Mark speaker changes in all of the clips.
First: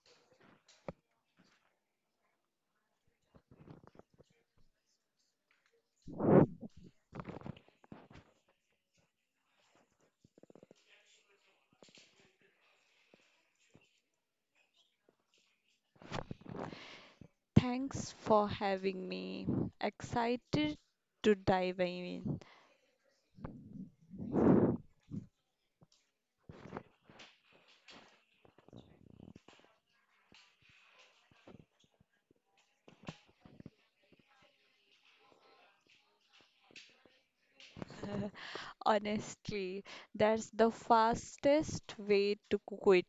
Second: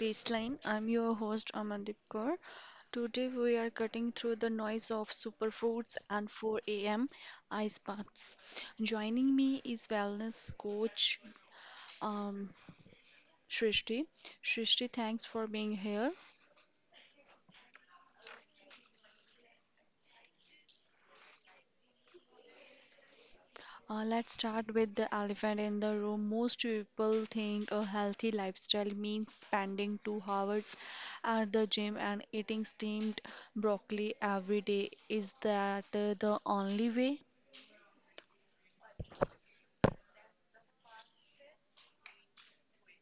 Speaker 1: Baseline. I'm your host Amandeep Kaur. Today we are cutting through the noise of superfoods and 4 a.m. ice baths. Joining me is wellness coach um, Shrishti. Shrishti, thanks for being here.
Speaker 2: Thanks for having me. Excited to dive in.
Speaker 1: Let's start with the elephant in the room. Most people think a healthy lifestyle means spending 2 hours at the gym and eating steamed broccoli every day. Is that the only way?
Speaker 2: Honestly, that's the fastest way to quit.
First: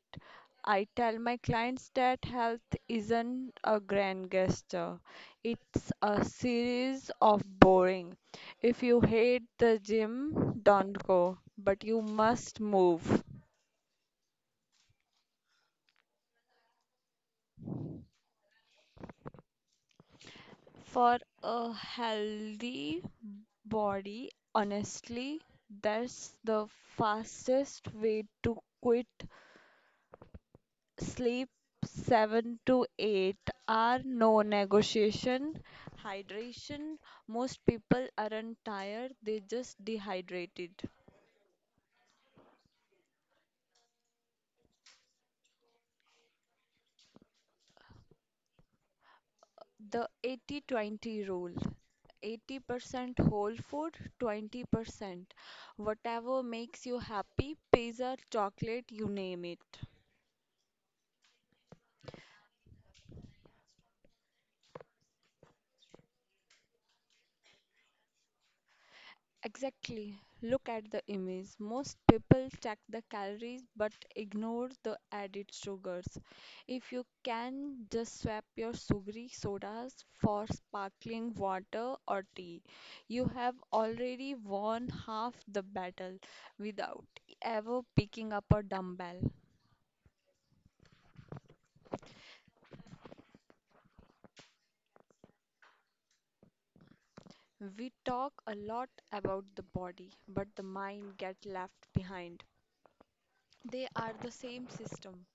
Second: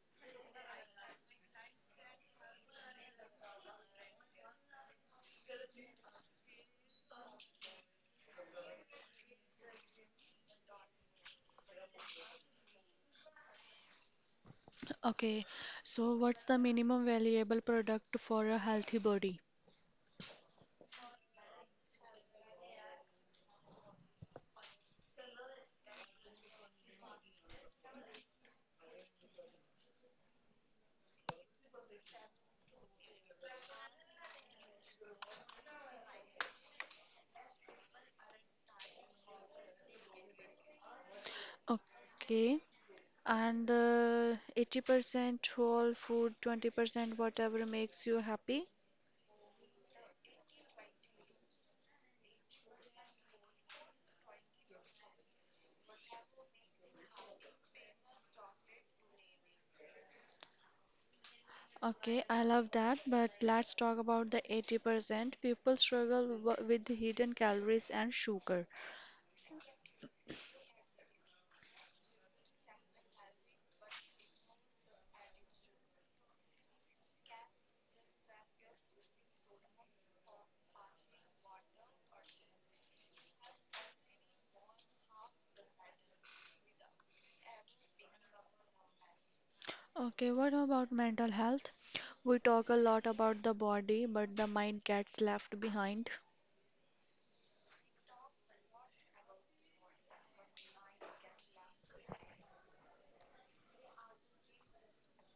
Speaker 2: I tell my clients that health isn't a grand gesture, it's a series of boring. If you hate the gym, don't go, but you must move.
Speaker 1: Okay, so what's the minimum valuable product for a healthy body?
Speaker 2: For a healthy body, honestly, that's the fastest way to quit. Sleep 7 to 8 hour, no negotiation. Hydration, most people aren't tired, they just dehydrated.
Speaker 1: Okay, and 80% whole food, 20% whatever makes you happy.
Speaker 2: The 80/20 rule. 80% whole food, 20% whatever makes you happy, pizza, chocolate, you name it.
Speaker 1: Okay, I love that, but let's talk about the 80% people struggle with hidden calories and sugar.
Speaker 2: Exactly. Look at the image. Most people check the calories but ignore the added sugars. If you can, just swap your sugary sodas for sparkling water or tea. You have already won half the battle without ever picking up a dumbbell.
Speaker 1: Okay, what about mental health? We talk a lot about the body, but the mind gets left behind.
Speaker 2: We talk a lot about the body, but the mind gets left behind. They are the same system.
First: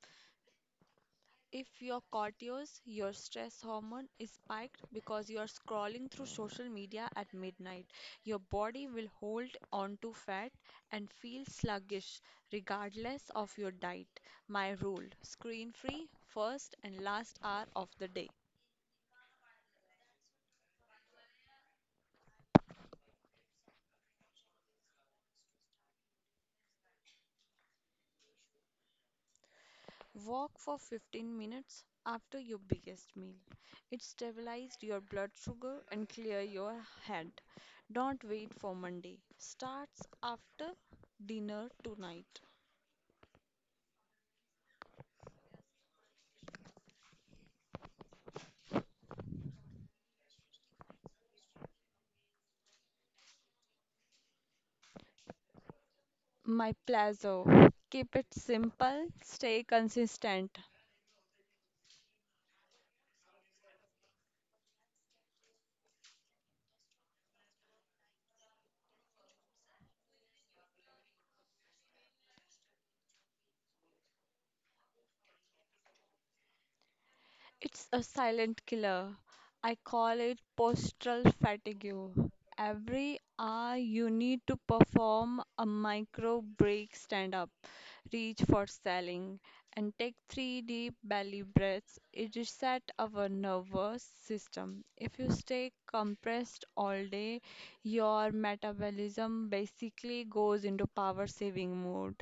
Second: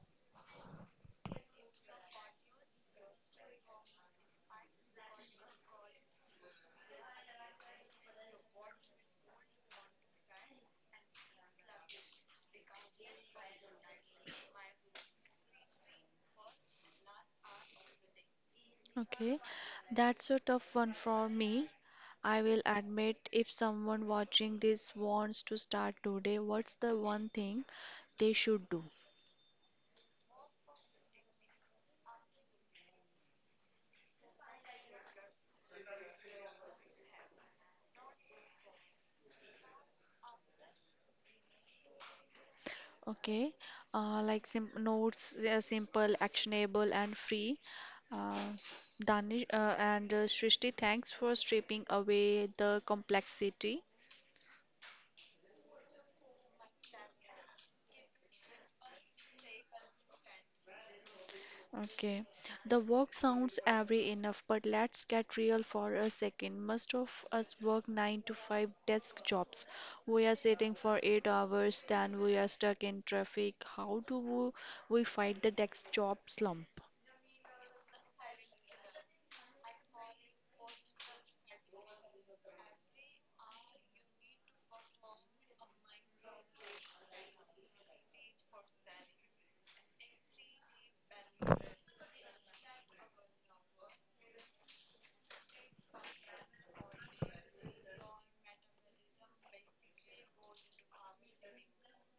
Speaker 2: If your cortisol, your stress hormone is spiked because you are scrolling through social media at midnight, your body will hold on to fat and feel sluggish regardless of your diet. My rule screen free first and last hour of the day.
Speaker 1: Okay, that's a tough one for me. I will admit, if someone watching this wants to start today, what's the one thing they should do?
Speaker 2: Walk for 15 minutes after your biggest meal. It stabilizes your blood sugar and clear your head. Don't wait for Monday. Starts after dinner tonight.
Speaker 1: Okay, like sim notes, they are simple, actionable, and free. Uh, Danish and Srishti, thanks for stripping away the complexity.
Speaker 2: My Plazo. Keep it simple, stay consistent.
Speaker 1: Okay, the work sounds every enough, but let's get real for a second. Most of us work 9 to 5 desk jobs. We are sitting for 8 hours, then we are stuck in traffic. How do we fight the desk job slump?
Speaker 2: It's a silent killer. I call it postural fatigue. Every hour you need to perform a micro break stand up, reach for selling, and take three deep belly breaths. It resets our nervous system. If you stay compressed all day, your metabolism basically goes into power saving mode.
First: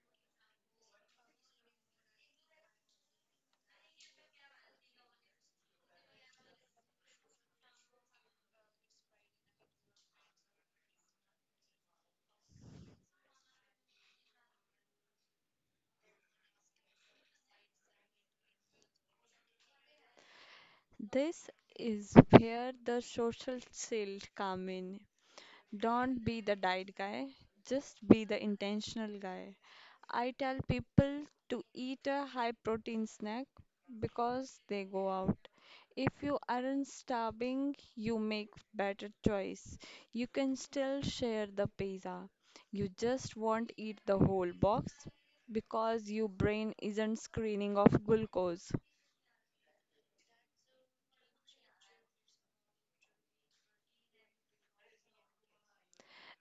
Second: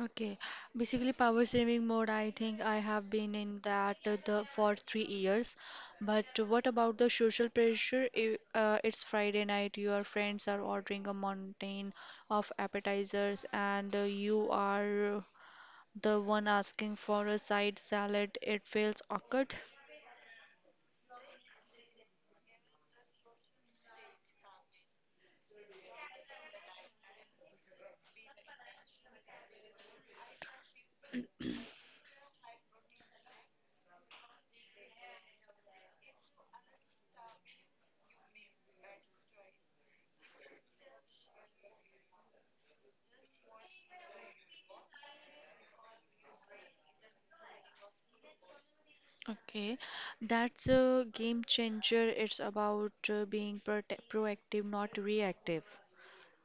Speaker 1: Okay, basically power saving mode. I think I have been in that the for 3 years. But what about the social pressure? If, it's Friday night, your friends are ordering a mountain of appetizers, and you are the one asking for a side salad. It feels awkward.
Speaker 2: This is where the social shield come in. Don't be the diet guy, just be the intentional guy. I tell people to eat a high protein snack because they go out. If you aren't starving, you make better choice. You can still share the pizza. You just won't eat the whole box because your brain isn't screening off glucose.
Speaker 1: Okay, that's a game changer. It's about being prote proactive, not reactive.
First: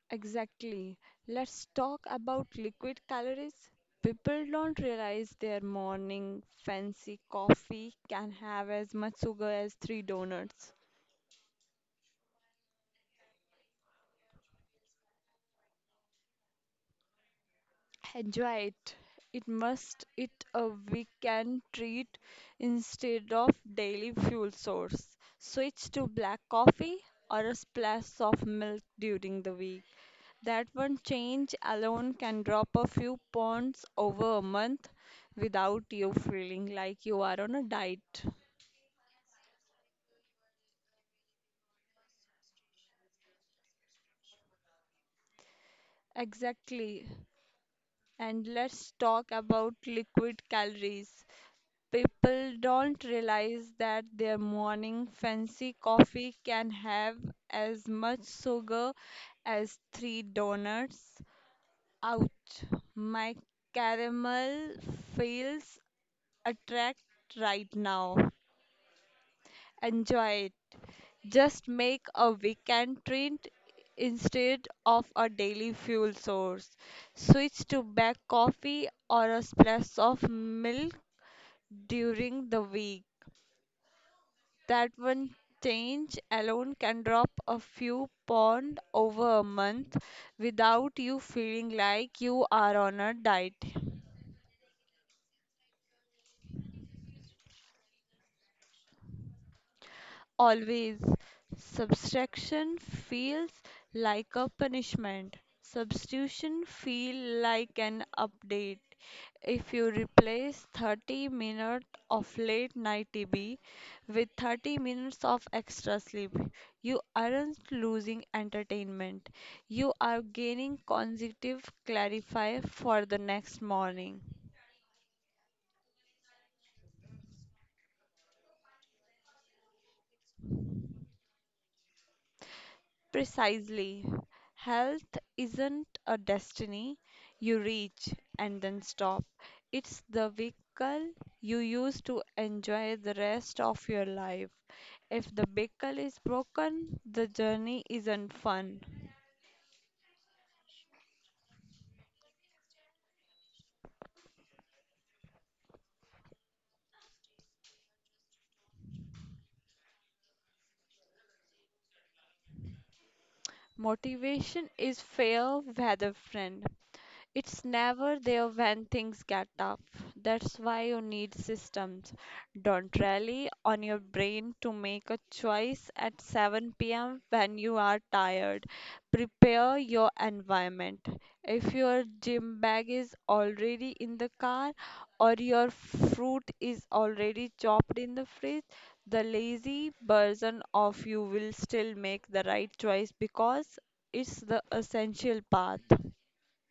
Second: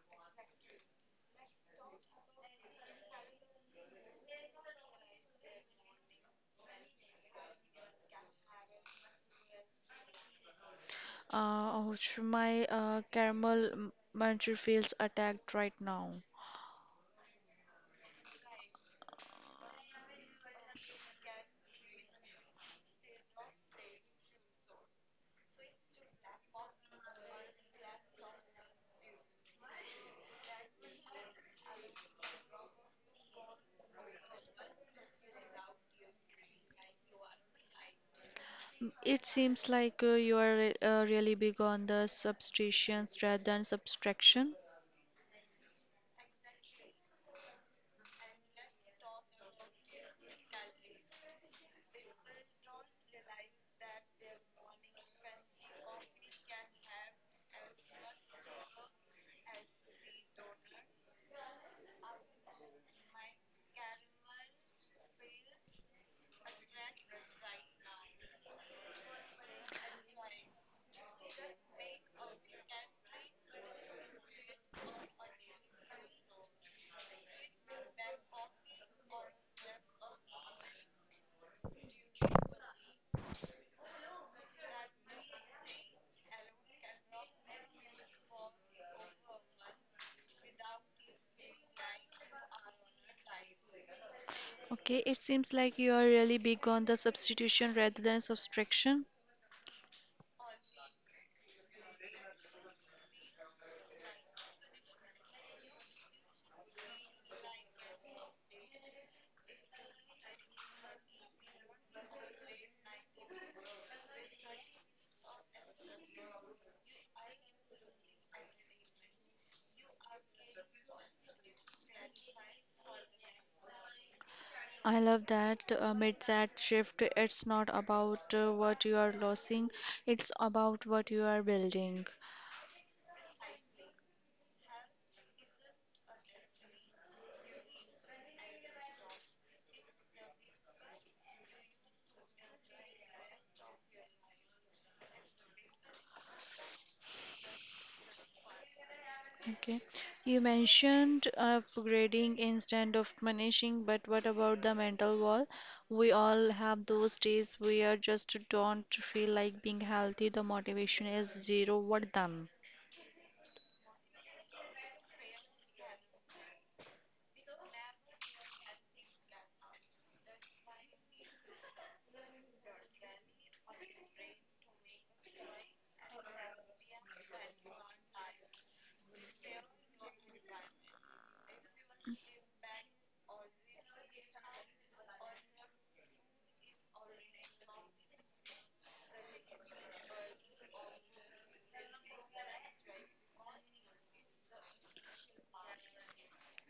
Speaker 2: Exactly. Let's talk about liquid calories. People don't realize their morning fancy coffee can have as much sugar as three donuts.
Speaker 1: Ouch, my caramel muncher feels attacked right now.
Speaker 2: Enjoy it. It must it a weekend treat instead of daily fuel source. Switch to black coffee or a splash of milk during the week. That one change alone can drop a few pounds over a month without you feeling like you are on a diet.
Speaker 1: It seems like you are really big on the substitutions rather than subtraction.
Speaker 2: Exactly. And let's talk about liquid calories. People don't realize that their morning fancy coffee can have as much sugar as three donuts. Ouch, my caramel feels attract right now. Enjoy it. Just make a weekend treat instead of a daily fuel source. Switch to black coffee or a splash of milk during the week. That one change alone can drop a few pound over a month without you feeling like you are on a diet.
Speaker 1: Okay, it seems like you are really big on the substitution rather than subtraction.
Speaker 2: Always. Subtraction feels like a punishment. Substitution feel like an update. If you replace 30 minutes of late night TV with 30 minutes of extra sleep, you aren't losing entertainment. You are gaining consecutive clarify for the next morning.
Speaker 1: I love that mindset shift. It's not about what you are losing, it's about what you are building.
Speaker 2: Precisely. Health isn't a destiny you reach and then stop. It's the vehicle you use to enjoy the rest of your life. If the vehicle is broken, the journey isn't fun.
Speaker 1: Okay. You mentioned upgrading instead of punishing, but what about the mental wall? We all have those days where just don't feel like being healthy, the motivation is zero. What then?
Speaker 2: Motivation is fair weather friend. It's never there when things get tough. That's why you need systems. Don't rely on your brain to make a choice at 7 p.m. when you are tired. Prepare your environment. If your gym bag is already in the car or your fruit is already chopped in the fridge, the lazy version of you will still make the right choice because it's the essential path.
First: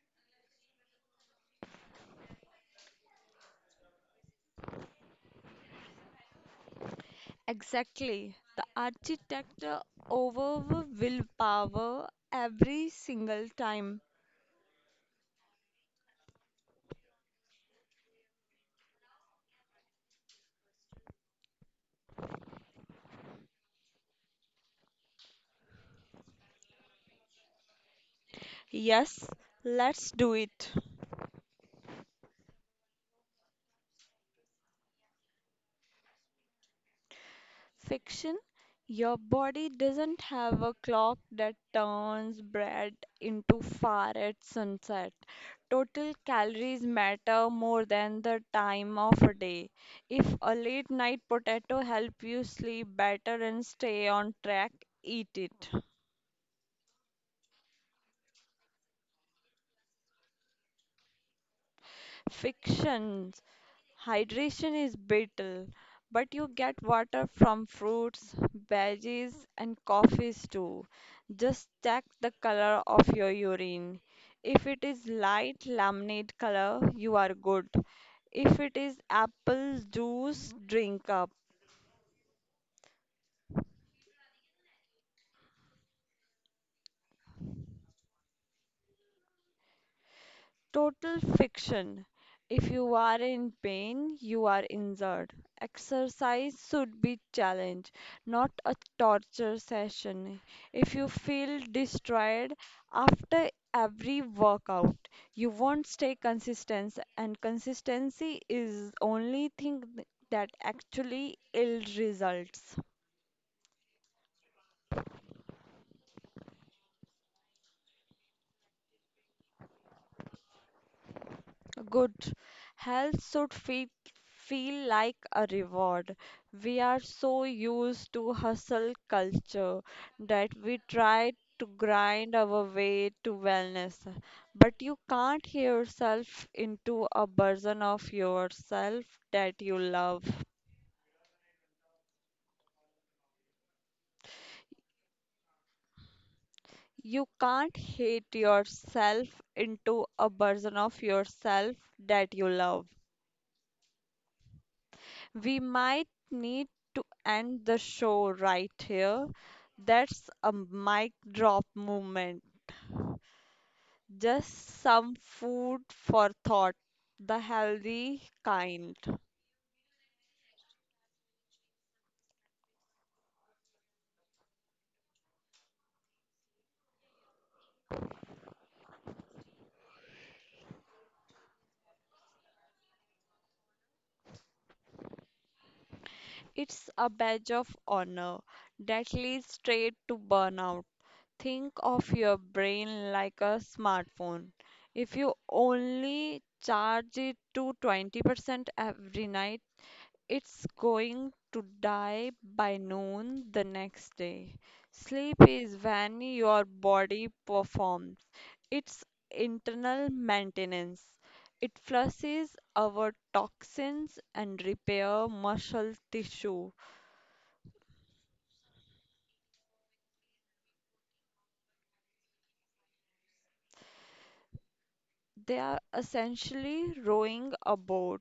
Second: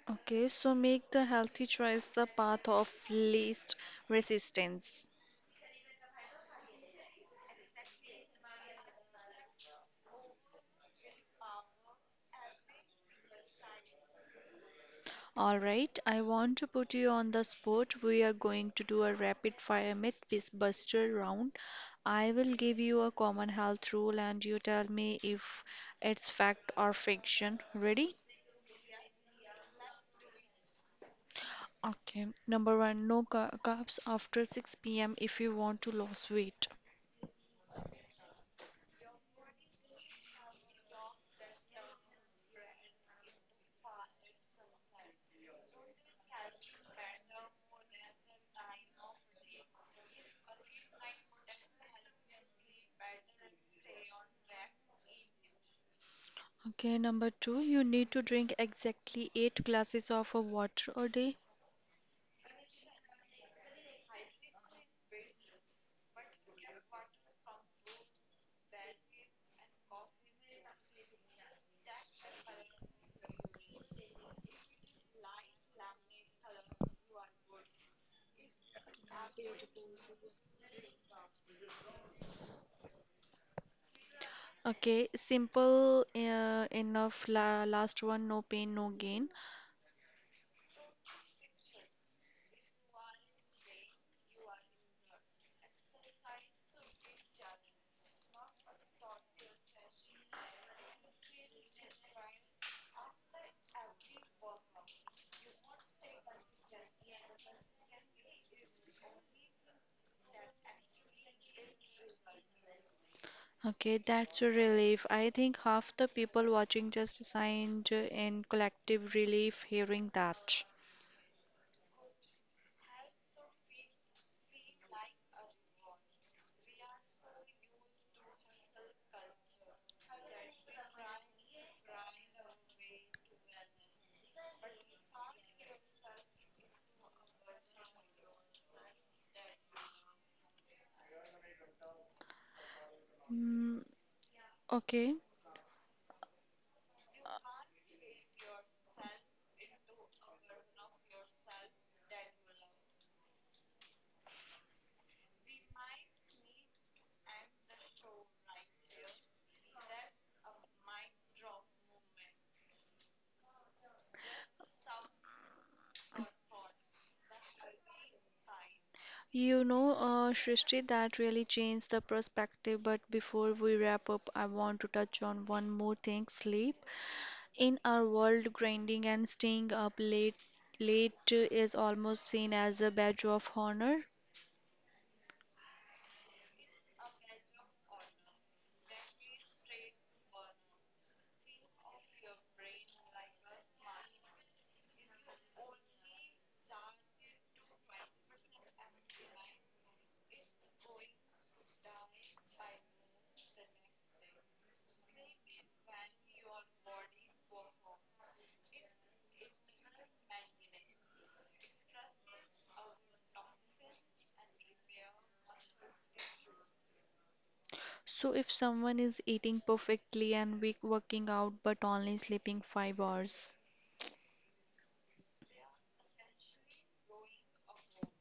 Speaker 1: Okay, so make the healthy choice the path of least resistance.
Speaker 2: Exactly. The architect over willpower every single time.
Speaker 1: All right, I want to put you on the spot. We are going to do a rapid fire myth buster round. I will give you a common health rule and you tell me if it's fact or fiction. Ready?
Speaker 2: Yes, let's do it.
Speaker 1: Okay. Number one, no carbs after 6 p.m. if you want to lose weight.
Speaker 2: Fiction, your body doesn't have a clock that turns bread into far at sunset. Total calories matter more than the time of a day. If a late night potato help you sleep better and stay on track, eat it.
Speaker 1: Okay. Number two, you need to drink exactly eight glasses of water a day.
Speaker 2: Fiction. Hydration is vital, but you get water from fruits, veggies, and coffees too. Just check the color of your urine. If it is light lemonade color, you are good. If it is apple juice, drink up.
Speaker 1: Okay. Simple enough. Last one, no pain, no gain.
Speaker 2: Total fiction. If you are in pain, you are injured. Exercise should be challenge, not a torture session. If you feel destroyed after every workout, you won't stay consistent, and consistency is only thing that actually ill results.
Speaker 1: Okay, that's a relief. I think half the people watching just signed in collective relief hearing that.
Speaker 2: Good health should feel like a reward. We are so used to hustle culture that we try to grind our way to wellness. But you can't hear yourself into a version of yourself that you love.
Speaker 1: Mm, okay.
Speaker 2: You can't hate yourself into a version of yourself that you love. We might need to end the show right here. That's a mic drop moment. Just some food for thought, the healthy kind.
Speaker 1: You know, Srishti, that really changed the perspective. But before we wrap up, I want to touch on one more thing, sleep. In our world, grinding and staying up late is almost seen as a badge of honor.
Speaker 2: It's a badge of honor that leads straight to burnout. Think of your brain like a smartphone. If you only charge it to 20% every night, it's going to die by noon the next day. Sleep is when your body performs its internal maintenance. It flushes our toxins and repair muscle tissue.
Speaker 1: So if someone is eating perfectly and we working out but only sleeping 5 hours,
Speaker 2: They are essentially rowing a boat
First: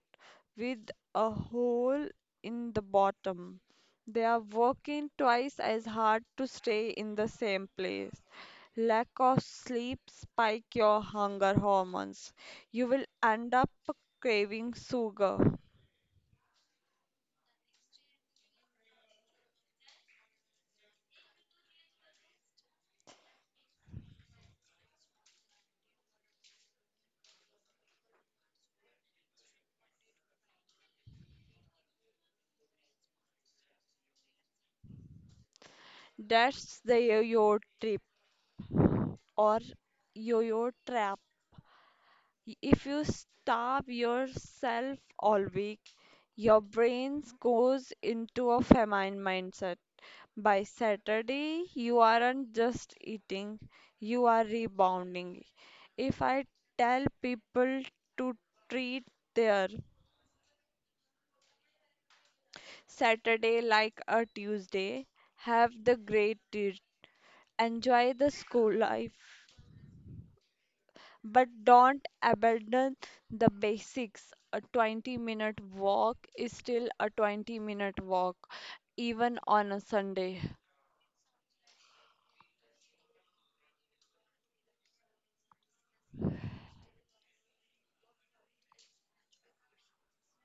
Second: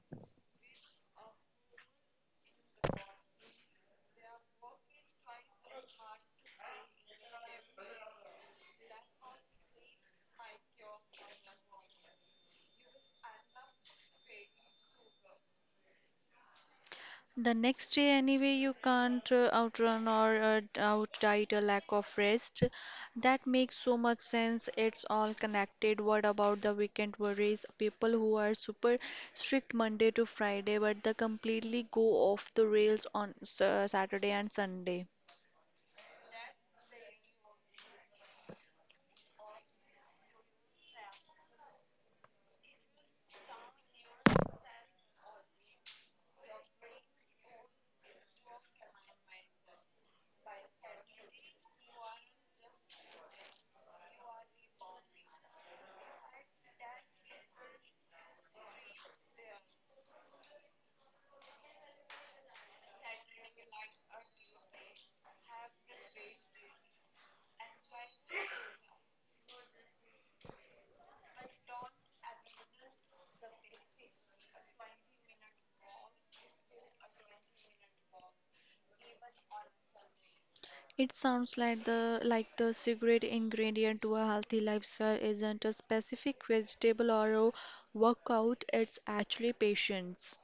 Speaker 2: with a hole in the bottom. They are working twice as hard to stay in the same place. Lack of sleep spike your hunger hormones. You will end up craving sugar.
Speaker 1: the next day, anyway, you can't outrun or outdiet a lack of rest. That makes so much sense. It's all connected. What about the weekend worries? People who are super strict Monday to Friday, but they completely go off the rails on Saturday and Sunday.
Speaker 2: That's the yo-yo trip or yo-yo trap. If you starve yourself all week, your brain goes into a famine mindset. By Saturday, you aren't just eating, you are rebounding. If I tell people to treat their Saturday like a Tuesday, have the great day, enjoy the school life, but don't abandon the basics. A 20-minute walk is still a 20-minute walk, even on a Sunday.
Speaker 1: It sounds like the secret ingredient to a healthy lifestyle isn't a specific vegetable or a workout, it's actually patience.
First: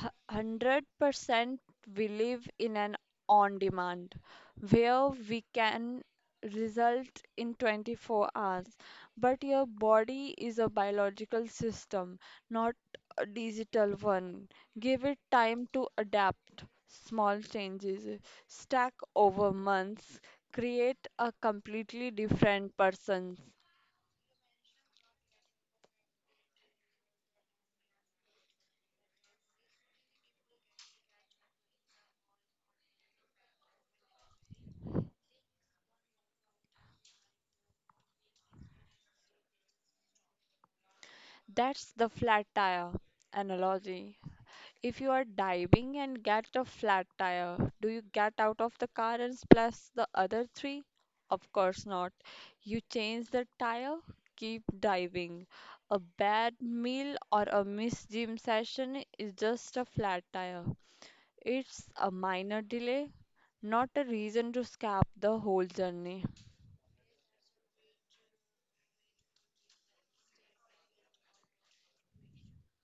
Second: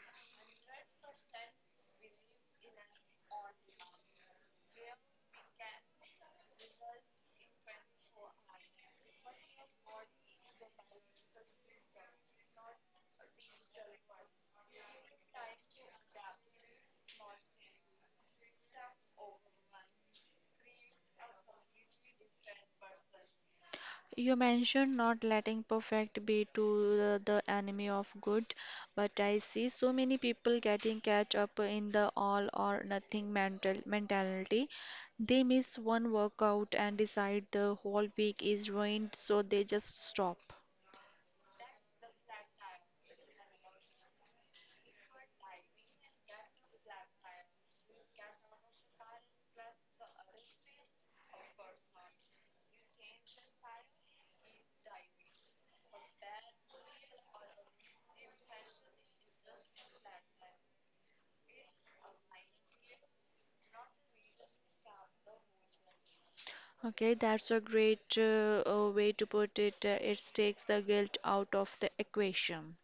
Speaker 2: 100% we live in an on demand where we can result in 24 hours, but your body is a biological system, not a digital one. Give it time to adapt. Small changes stack over months, create a completely different person.
Speaker 1: You mentioned not letting perfect be to the enemy of good, but I see so many people getting catch up in the all or nothing mentality. They miss one workout and decide the whole week is ruined, so they just stop.
Speaker 2: That's the flat tire analogy. If you are diving and get a flat tire, do you get out of the car and splash the other three? Of course not. You change the tire, keep diving. A bad meal or a missed gym session is just a flat tire. It's a minor delay, not a reason to scrap the whole journey.
Speaker 1: Okay, that's a great way to put it. It takes the guilt out of the equation.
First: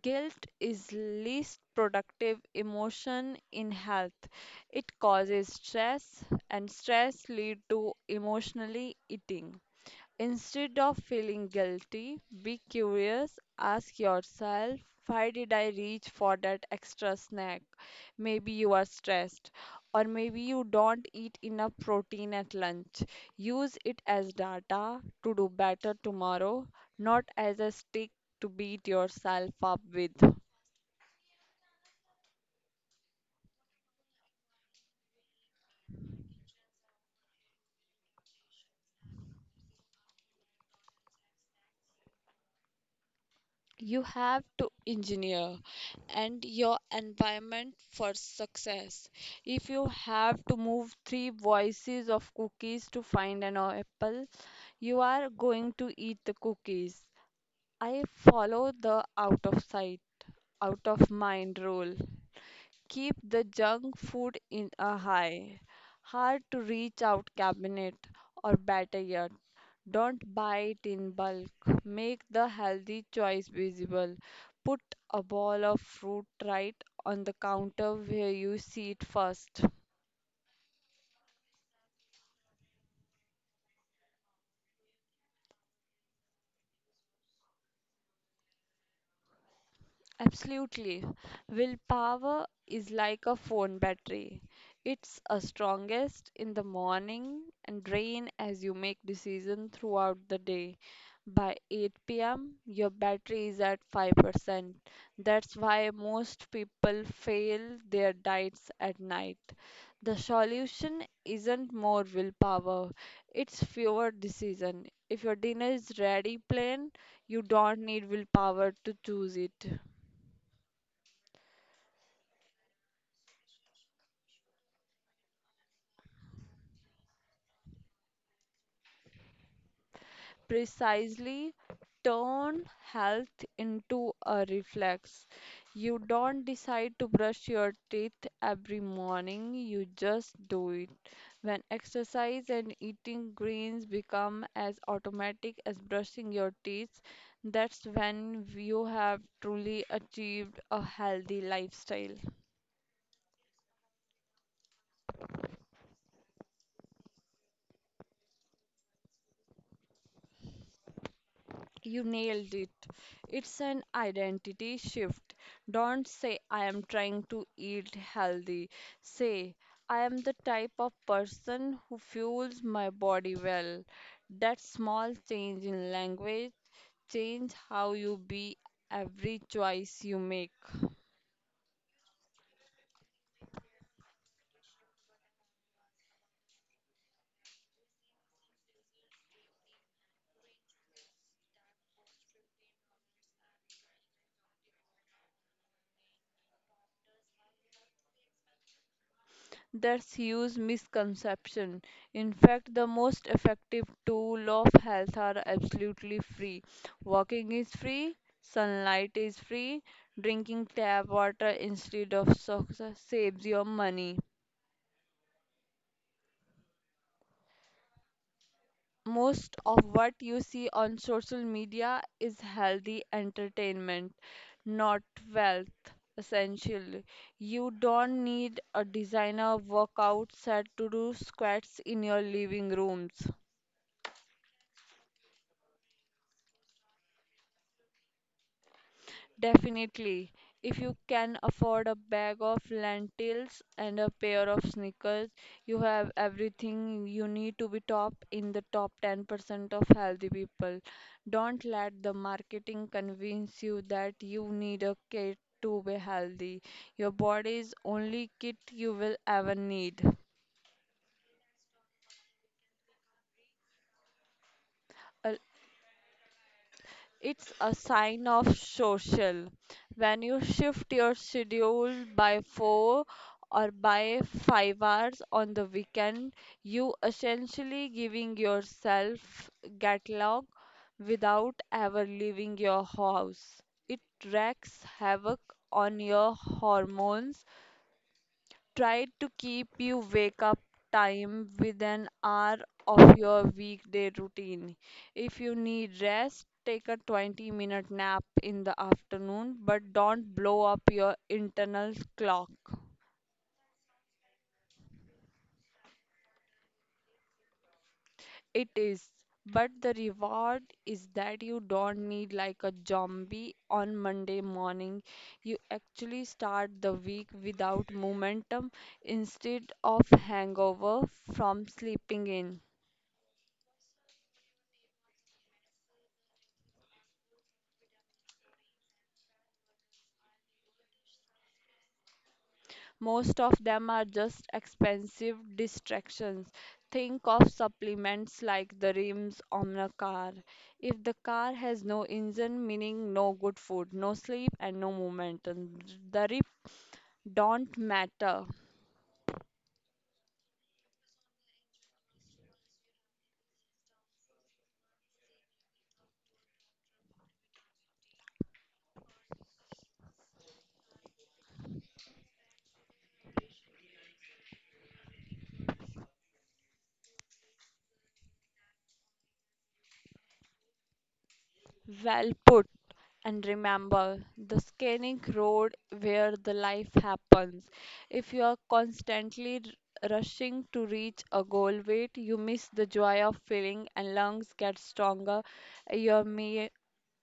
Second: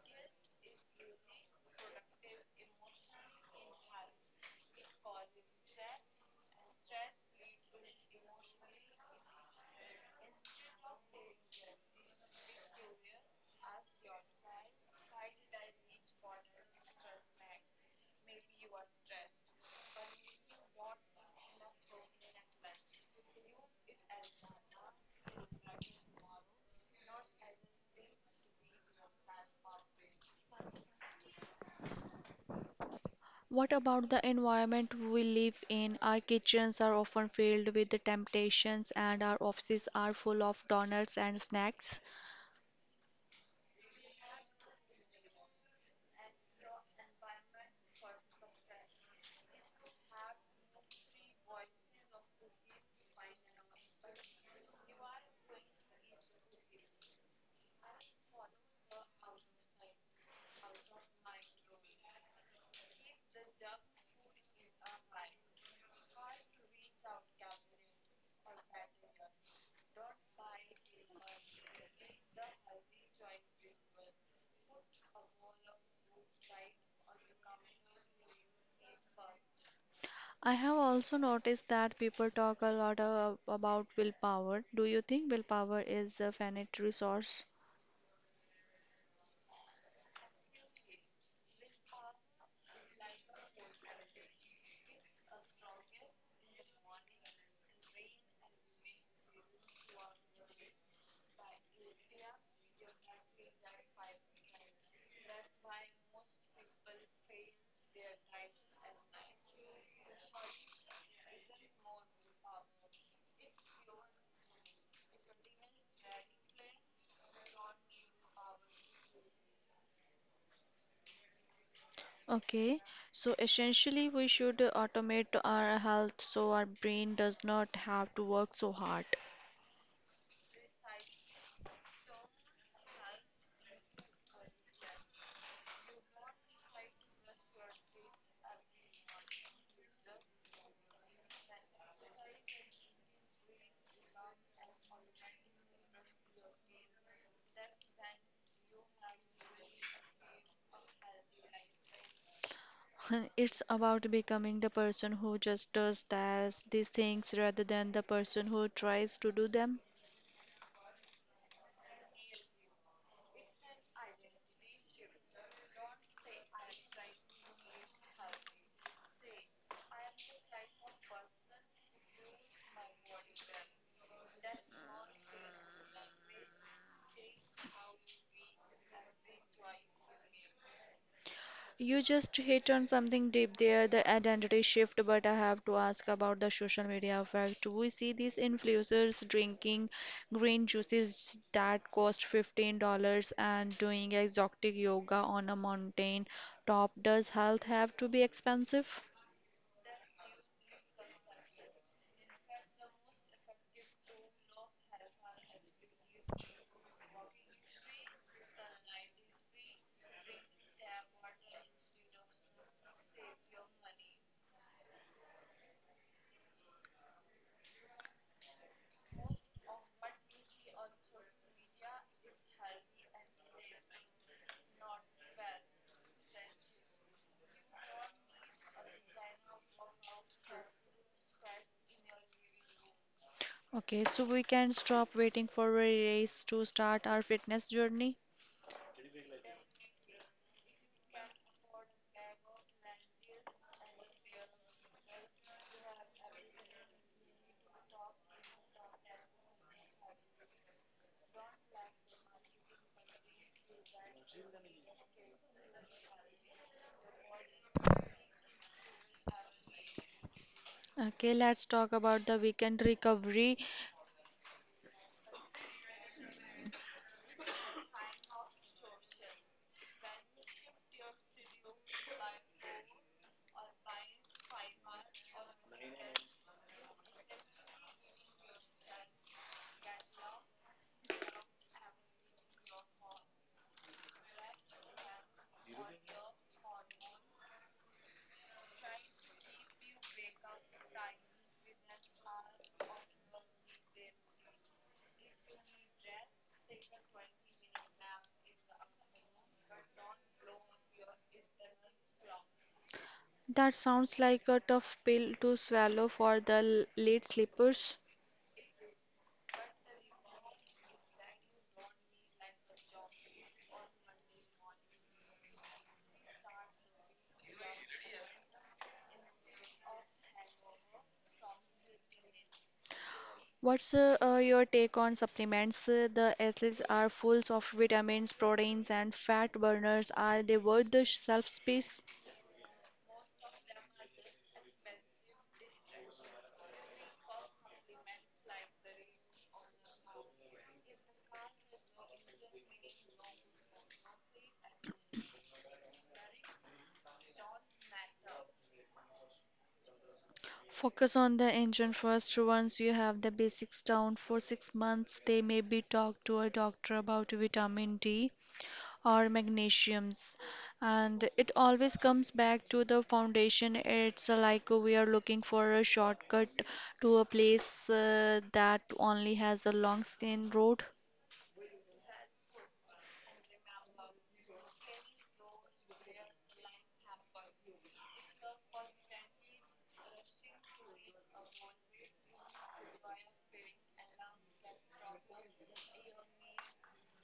Speaker 2: Guilt is least productive emotion in health. It causes stress and stress lead to emotionally eating. Instead of feeling guilty, be curious. Ask yourself, why did I reach for that extra snack? Maybe you are stressed, or maybe you don't eat enough protein at lunch. Use it as data to do better tomorrow, not as a stick to beat yourself up with.
Speaker 1: What about the environment we live in? Our kitchens are often filled with the temptations, and our offices are full of donuts and snacks.
Speaker 2: You have to engineer and your environment for success. If you have to move three voices of cookies to find an apple, you are going to eat the cookies. I follow the out of sight, out of mind rule. Keep the junk food in a high, hard to reach out cabinet, or better yet, don't buy it in bulk. Make the healthy choice visible. Put a bowl of fruit right on the counter where you see it first.
Speaker 1: I have also noticed that people talk a lot about willpower. Do you think willpower is a finite resource?
Speaker 2: Absolutely. Willpower is like a phone battery. It's a strongest in the morning and drain as you make decisions throughout the day. By 8 p.m., your battery is at 5%. That's why most people fail their diets at night. The solution isn't more willpower, it's fewer decisions. If your dinner is ready plain, you don't need willpower to choose it.
Speaker 1: Okay, so essentially, we should automate our health so our brain does not have to work so hard.
Speaker 2: Precisely. Turn health into a reflex. You don't decide to brush your teeth every morning, you just do it. When exercise and eating greens become as automatic as brushing your teeth, that's when you have truly achieved a healthy lifestyle.
Speaker 1: It's about becoming the person who just does these things rather than the person who tries to do them.
Speaker 2: You nailed it. It's an identity shift. Don't say, I am trying to eat healthy. Say, I am the type of person who fuels my body well. That small change in language change how you be every choice you make.
Speaker 1: You just hit on something deep there, the identity shift, but I have to ask about the social media effect. We see these influencers drinking green juices that cost $15 and doing exotic yoga on a mountain top. Does health have to be expensive?
Speaker 2: That's huge misconception. In fact, the most effective tool of health are absolutely free. Walking is free, sunlight is free, drinking tap water instead of soaks saves your money. Most of what you see on social media is healthy entertainment, not wealth. Essentially, you don't need a designer workout set to do squats in your living rooms.
Speaker 1: Okay, so we can stop waiting for a race to start our fitness journey.
Speaker 2: Definitely. If you can afford a bag of lentils and a pair of sneakers, you have everything you need to be top in the top 10% of healthy people. Don't let the marketing convince you that you need a kit to be healthy. Your body is only kit you will ever need.
Speaker 1: Okay, let's talk about the weekend recovery.
Speaker 2: It's a sign of social. When you shift your schedule by 4 or by 5 hours on the weekend, you essentially giving yourself catalog without ever leaving your house. It wreaks havoc on your hormones. Try to keep you wake up time with an hour of your weekday routine. If you need rest, take a 20-minute nap in the afternoon, but don't blow up your internal clock.
Speaker 1: That sounds like a tough pill to swallow for the late sleepers.
Speaker 2: It is, but the reward is that you don't need like a zombie on Monday morning. You actually start the week without momentum instead of hangover from sleeping in.
Speaker 1: What's your take on supplements? The athletes are full of vitamins, proteins, and fat burners. Are they worth the shelf space?
Speaker 2: Most of them are just expensive distractions. Think of supplements like the rims on a car. If the car has no engine, meaning no good food, no sleep, and no movement, and the rims don't matter.
Speaker 1: Focus on the engine first. Once you have the basics down for 6 months, they may be talked to a doctor about vitamin D or magnesiums, and it always comes back to the foundation. It's like we are looking for a shortcut to a place that only has a long skin road.
Speaker 2: Well put. And remember, the scenic road where the life happens. If you are constantly rushing to reach a goal weight, you miss the joy of feeling and lungs get stronger, your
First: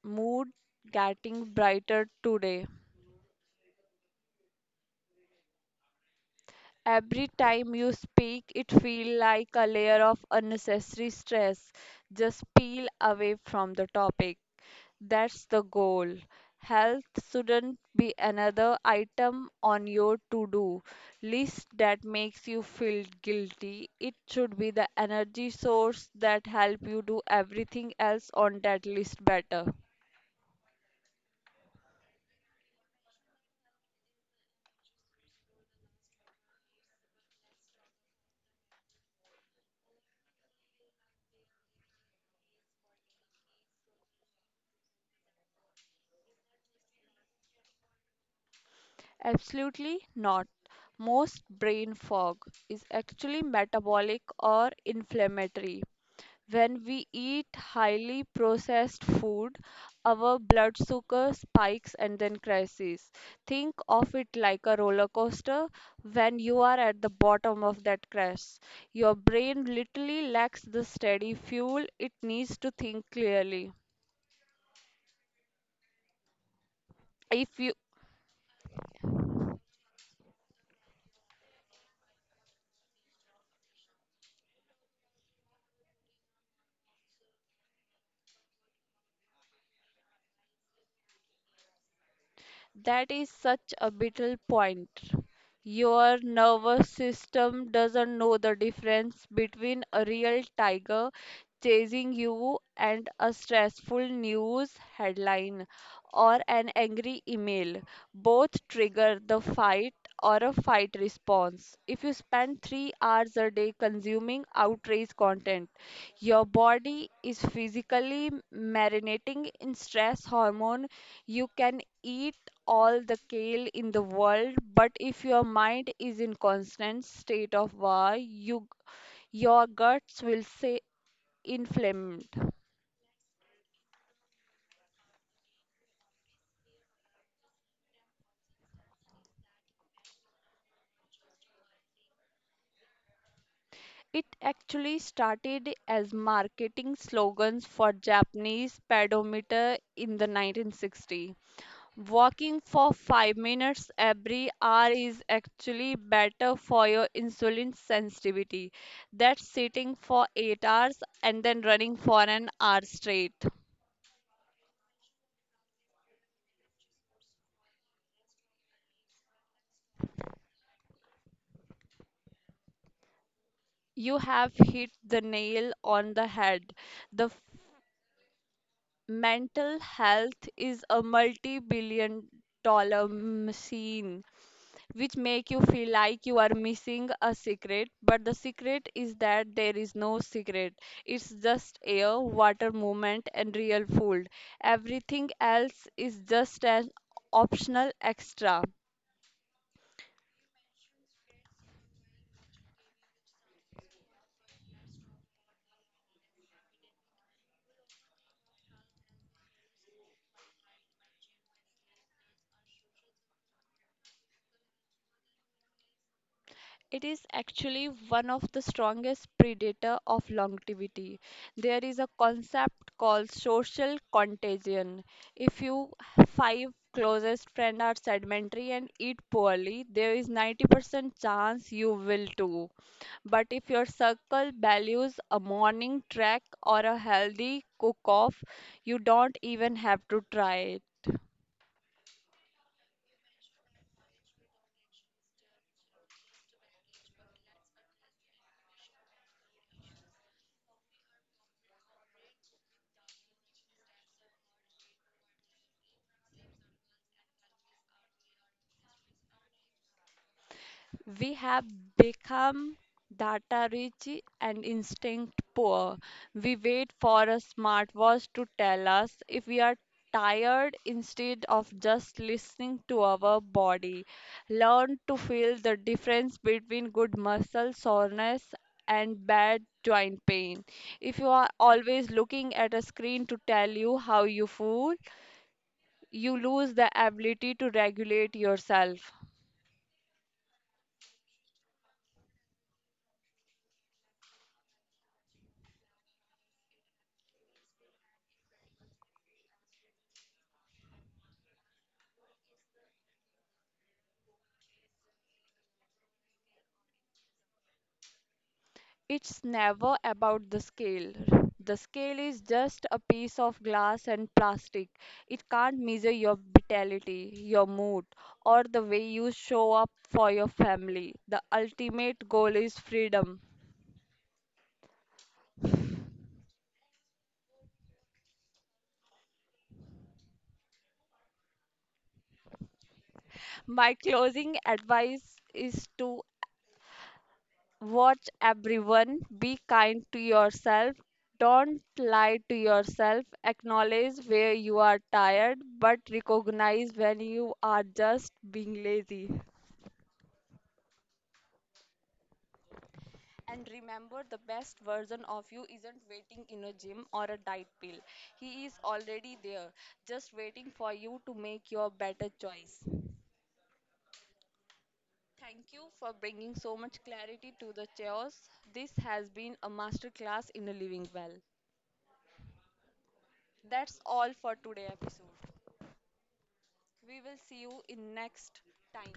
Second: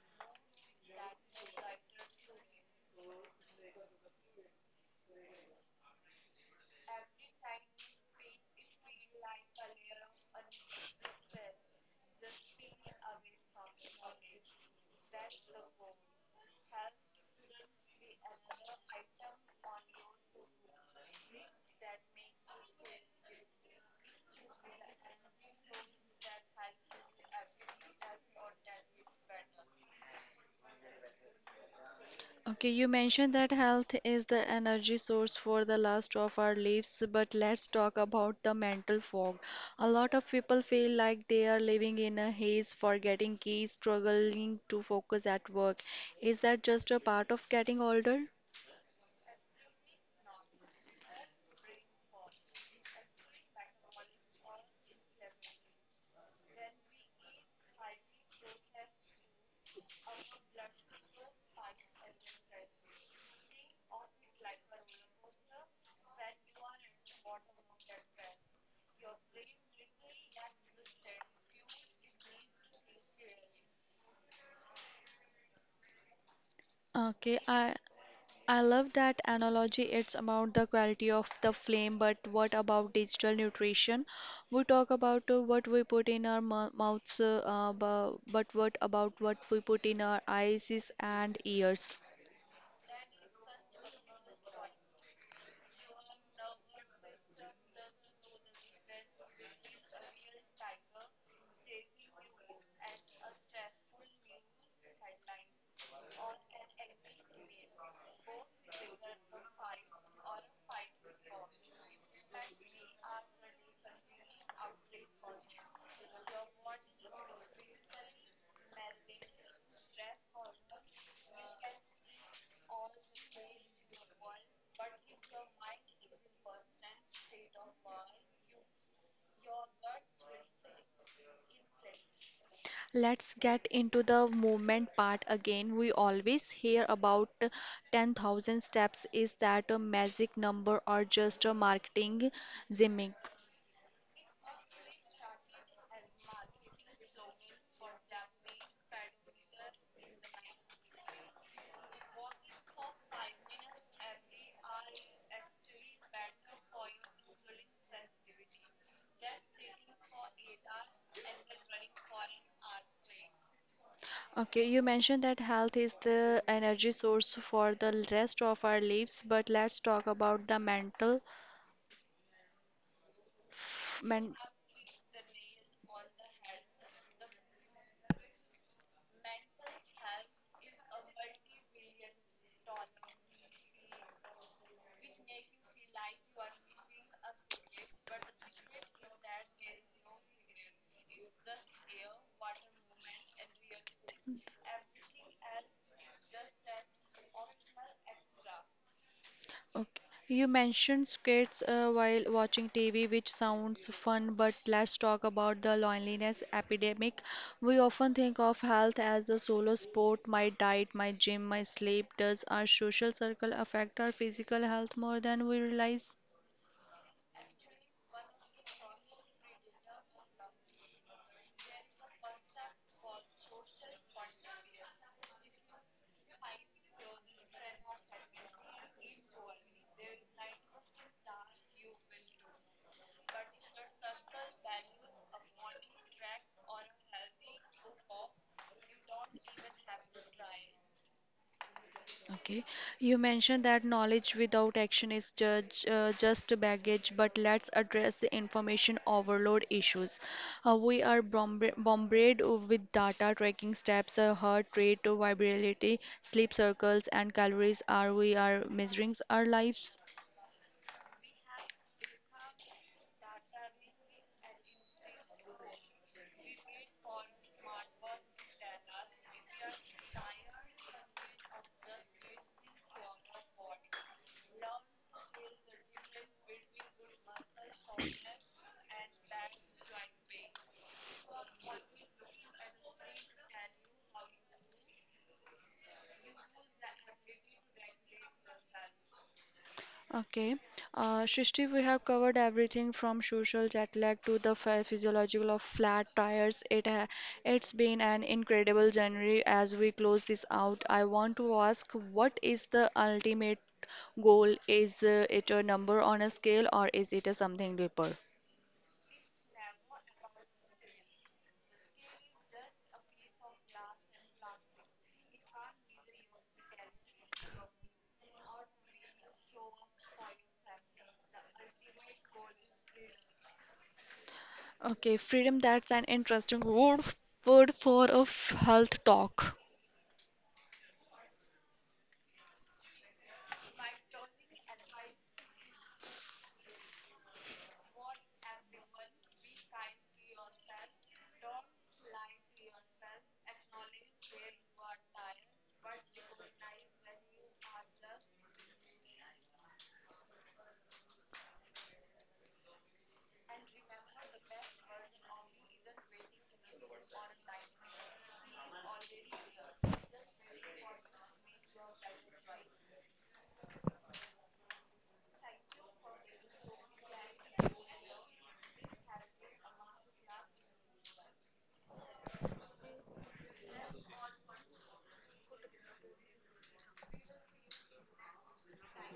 Speaker 2: mood getting brighter today. Every time you speak, it feels like a layer of unnecessary stress. Just peel away from the topic. That's the goal. Health shouldn't be another item on your to do list that makes you feel guilty. It should be the energy source that helps you do everything else on that list better.
Speaker 1: Okay, you mentioned that health is the energy source for the last of our lives, but let's talk about the mental fog. A lot of people feel like they are living in a haze, forgetting keys, struggling to focus at work. Is that just a part of getting older?
Speaker 2: Absolutely not. Most brain fog is actually metabolic or inflammatory. When we eat highly processed food, our blood sugar spikes and then crashes. Think of it like a roller coaster. When you are at the bottom of that crash, your brain literally lacks the steady fuel it needs to think clearly.
Speaker 1: Okay,
Speaker 2: If you
Speaker 1: I love that analogy. It's about the quality of the flame, but what about digital nutrition? We talk about what we put in our mouths, but what about what we put in our eyes and ears?
Speaker 2: That is such a vital point. Your nervous system doesn't know the difference between a real tiger chasing you and a stressful news headline or an angry email. Both trigger the fight or a fight response. If you spend 3 hours a day consuming outrage content, your body is physically marinating in stress hormone. You can eat all the kale in the world, but if your mind is in constant state of war, your guts will say inflamed.
Speaker 1: Let's get into the movement part again. We always hear about 10,000 steps. Is that a magic number or just a marketing gimmick?
Speaker 2: It actually started as marketing slogans for Japanese pedometer in the 1960s. Walking for 5 minutes every hour is actually better for your insulin sensitivity than sitting for 8 hours and then running for an hour straight.
Speaker 1: Okay, you mentioned that health is the energy source for the rest of our lives, but let's talk about the mental
Speaker 2: You
Speaker 1: men
Speaker 2: have hit the nail on the head. The f- Mental health is a multi-billion dollar machine which make you feel like you are missing a secret, but the secret is that there is no secret. It's just air, water movement and real food. Everything else is just an optional extra.
Speaker 1: Okay. You mentioned skits while watching TV, which sounds fun, but let's talk about the loneliness epidemic. We often think of health as a solo sport, my diet, my gym, my sleep. Does our social circle affect our physical health more than we realize?
Speaker 2: It is actually one of the strongest predator of longevity. There is a concept called social contagion. If you five closest friends are sedentary and eat poorly, there is 90% chance you will too. But if your circle values a morning trek or a healthy cook off, you don't even have to try.
Speaker 1: Okay, you mentioned that knowledge without action is just baggage, but let's address the information overload issues. We are bombarded with data, tracking steps, heart rate, vibrability, sleep circles, and calories. Are we are measuring our lives?
Speaker 2: We have become data rich and instinct poor. We wait for a smartwatch to tell us if we are tired instead of just listening to our body. Learn to feel the difference between good muscle soreness and bad joint pain. If you are always looking at a screen to tell you how you feel, you lose the ability to regulate yourself.
Speaker 1: Okay. Srishti, we have covered everything from social jet lag to the physiological of flat tires. It's been an incredible journey. As we close this out, I want to ask, what is the ultimate goal? Is it a number on a scale, or is it a something deeper?
Speaker 2: It's never about the scale. The scale is just a piece of glass and plastic. It can't measure your vitality, your mood, or the way you show up for your family. The ultimate goal is freedom.
Speaker 1: Okay, freedom, that's an interesting word for a health talk.
Speaker 2: My closing advice is to watch everyone, be kind to yourself. Don't lie to yourself. Acknowledge where you are tired, but recognize when you are just being lazy. And remember, the best version of you isn't waiting in a gym or a diet pill. He is already there, just waiting for you to make your better choice. Thank you for bringing so much clarity to the chaos. This has been a masterclass in living well. That's all for today episode. We will see you in next time.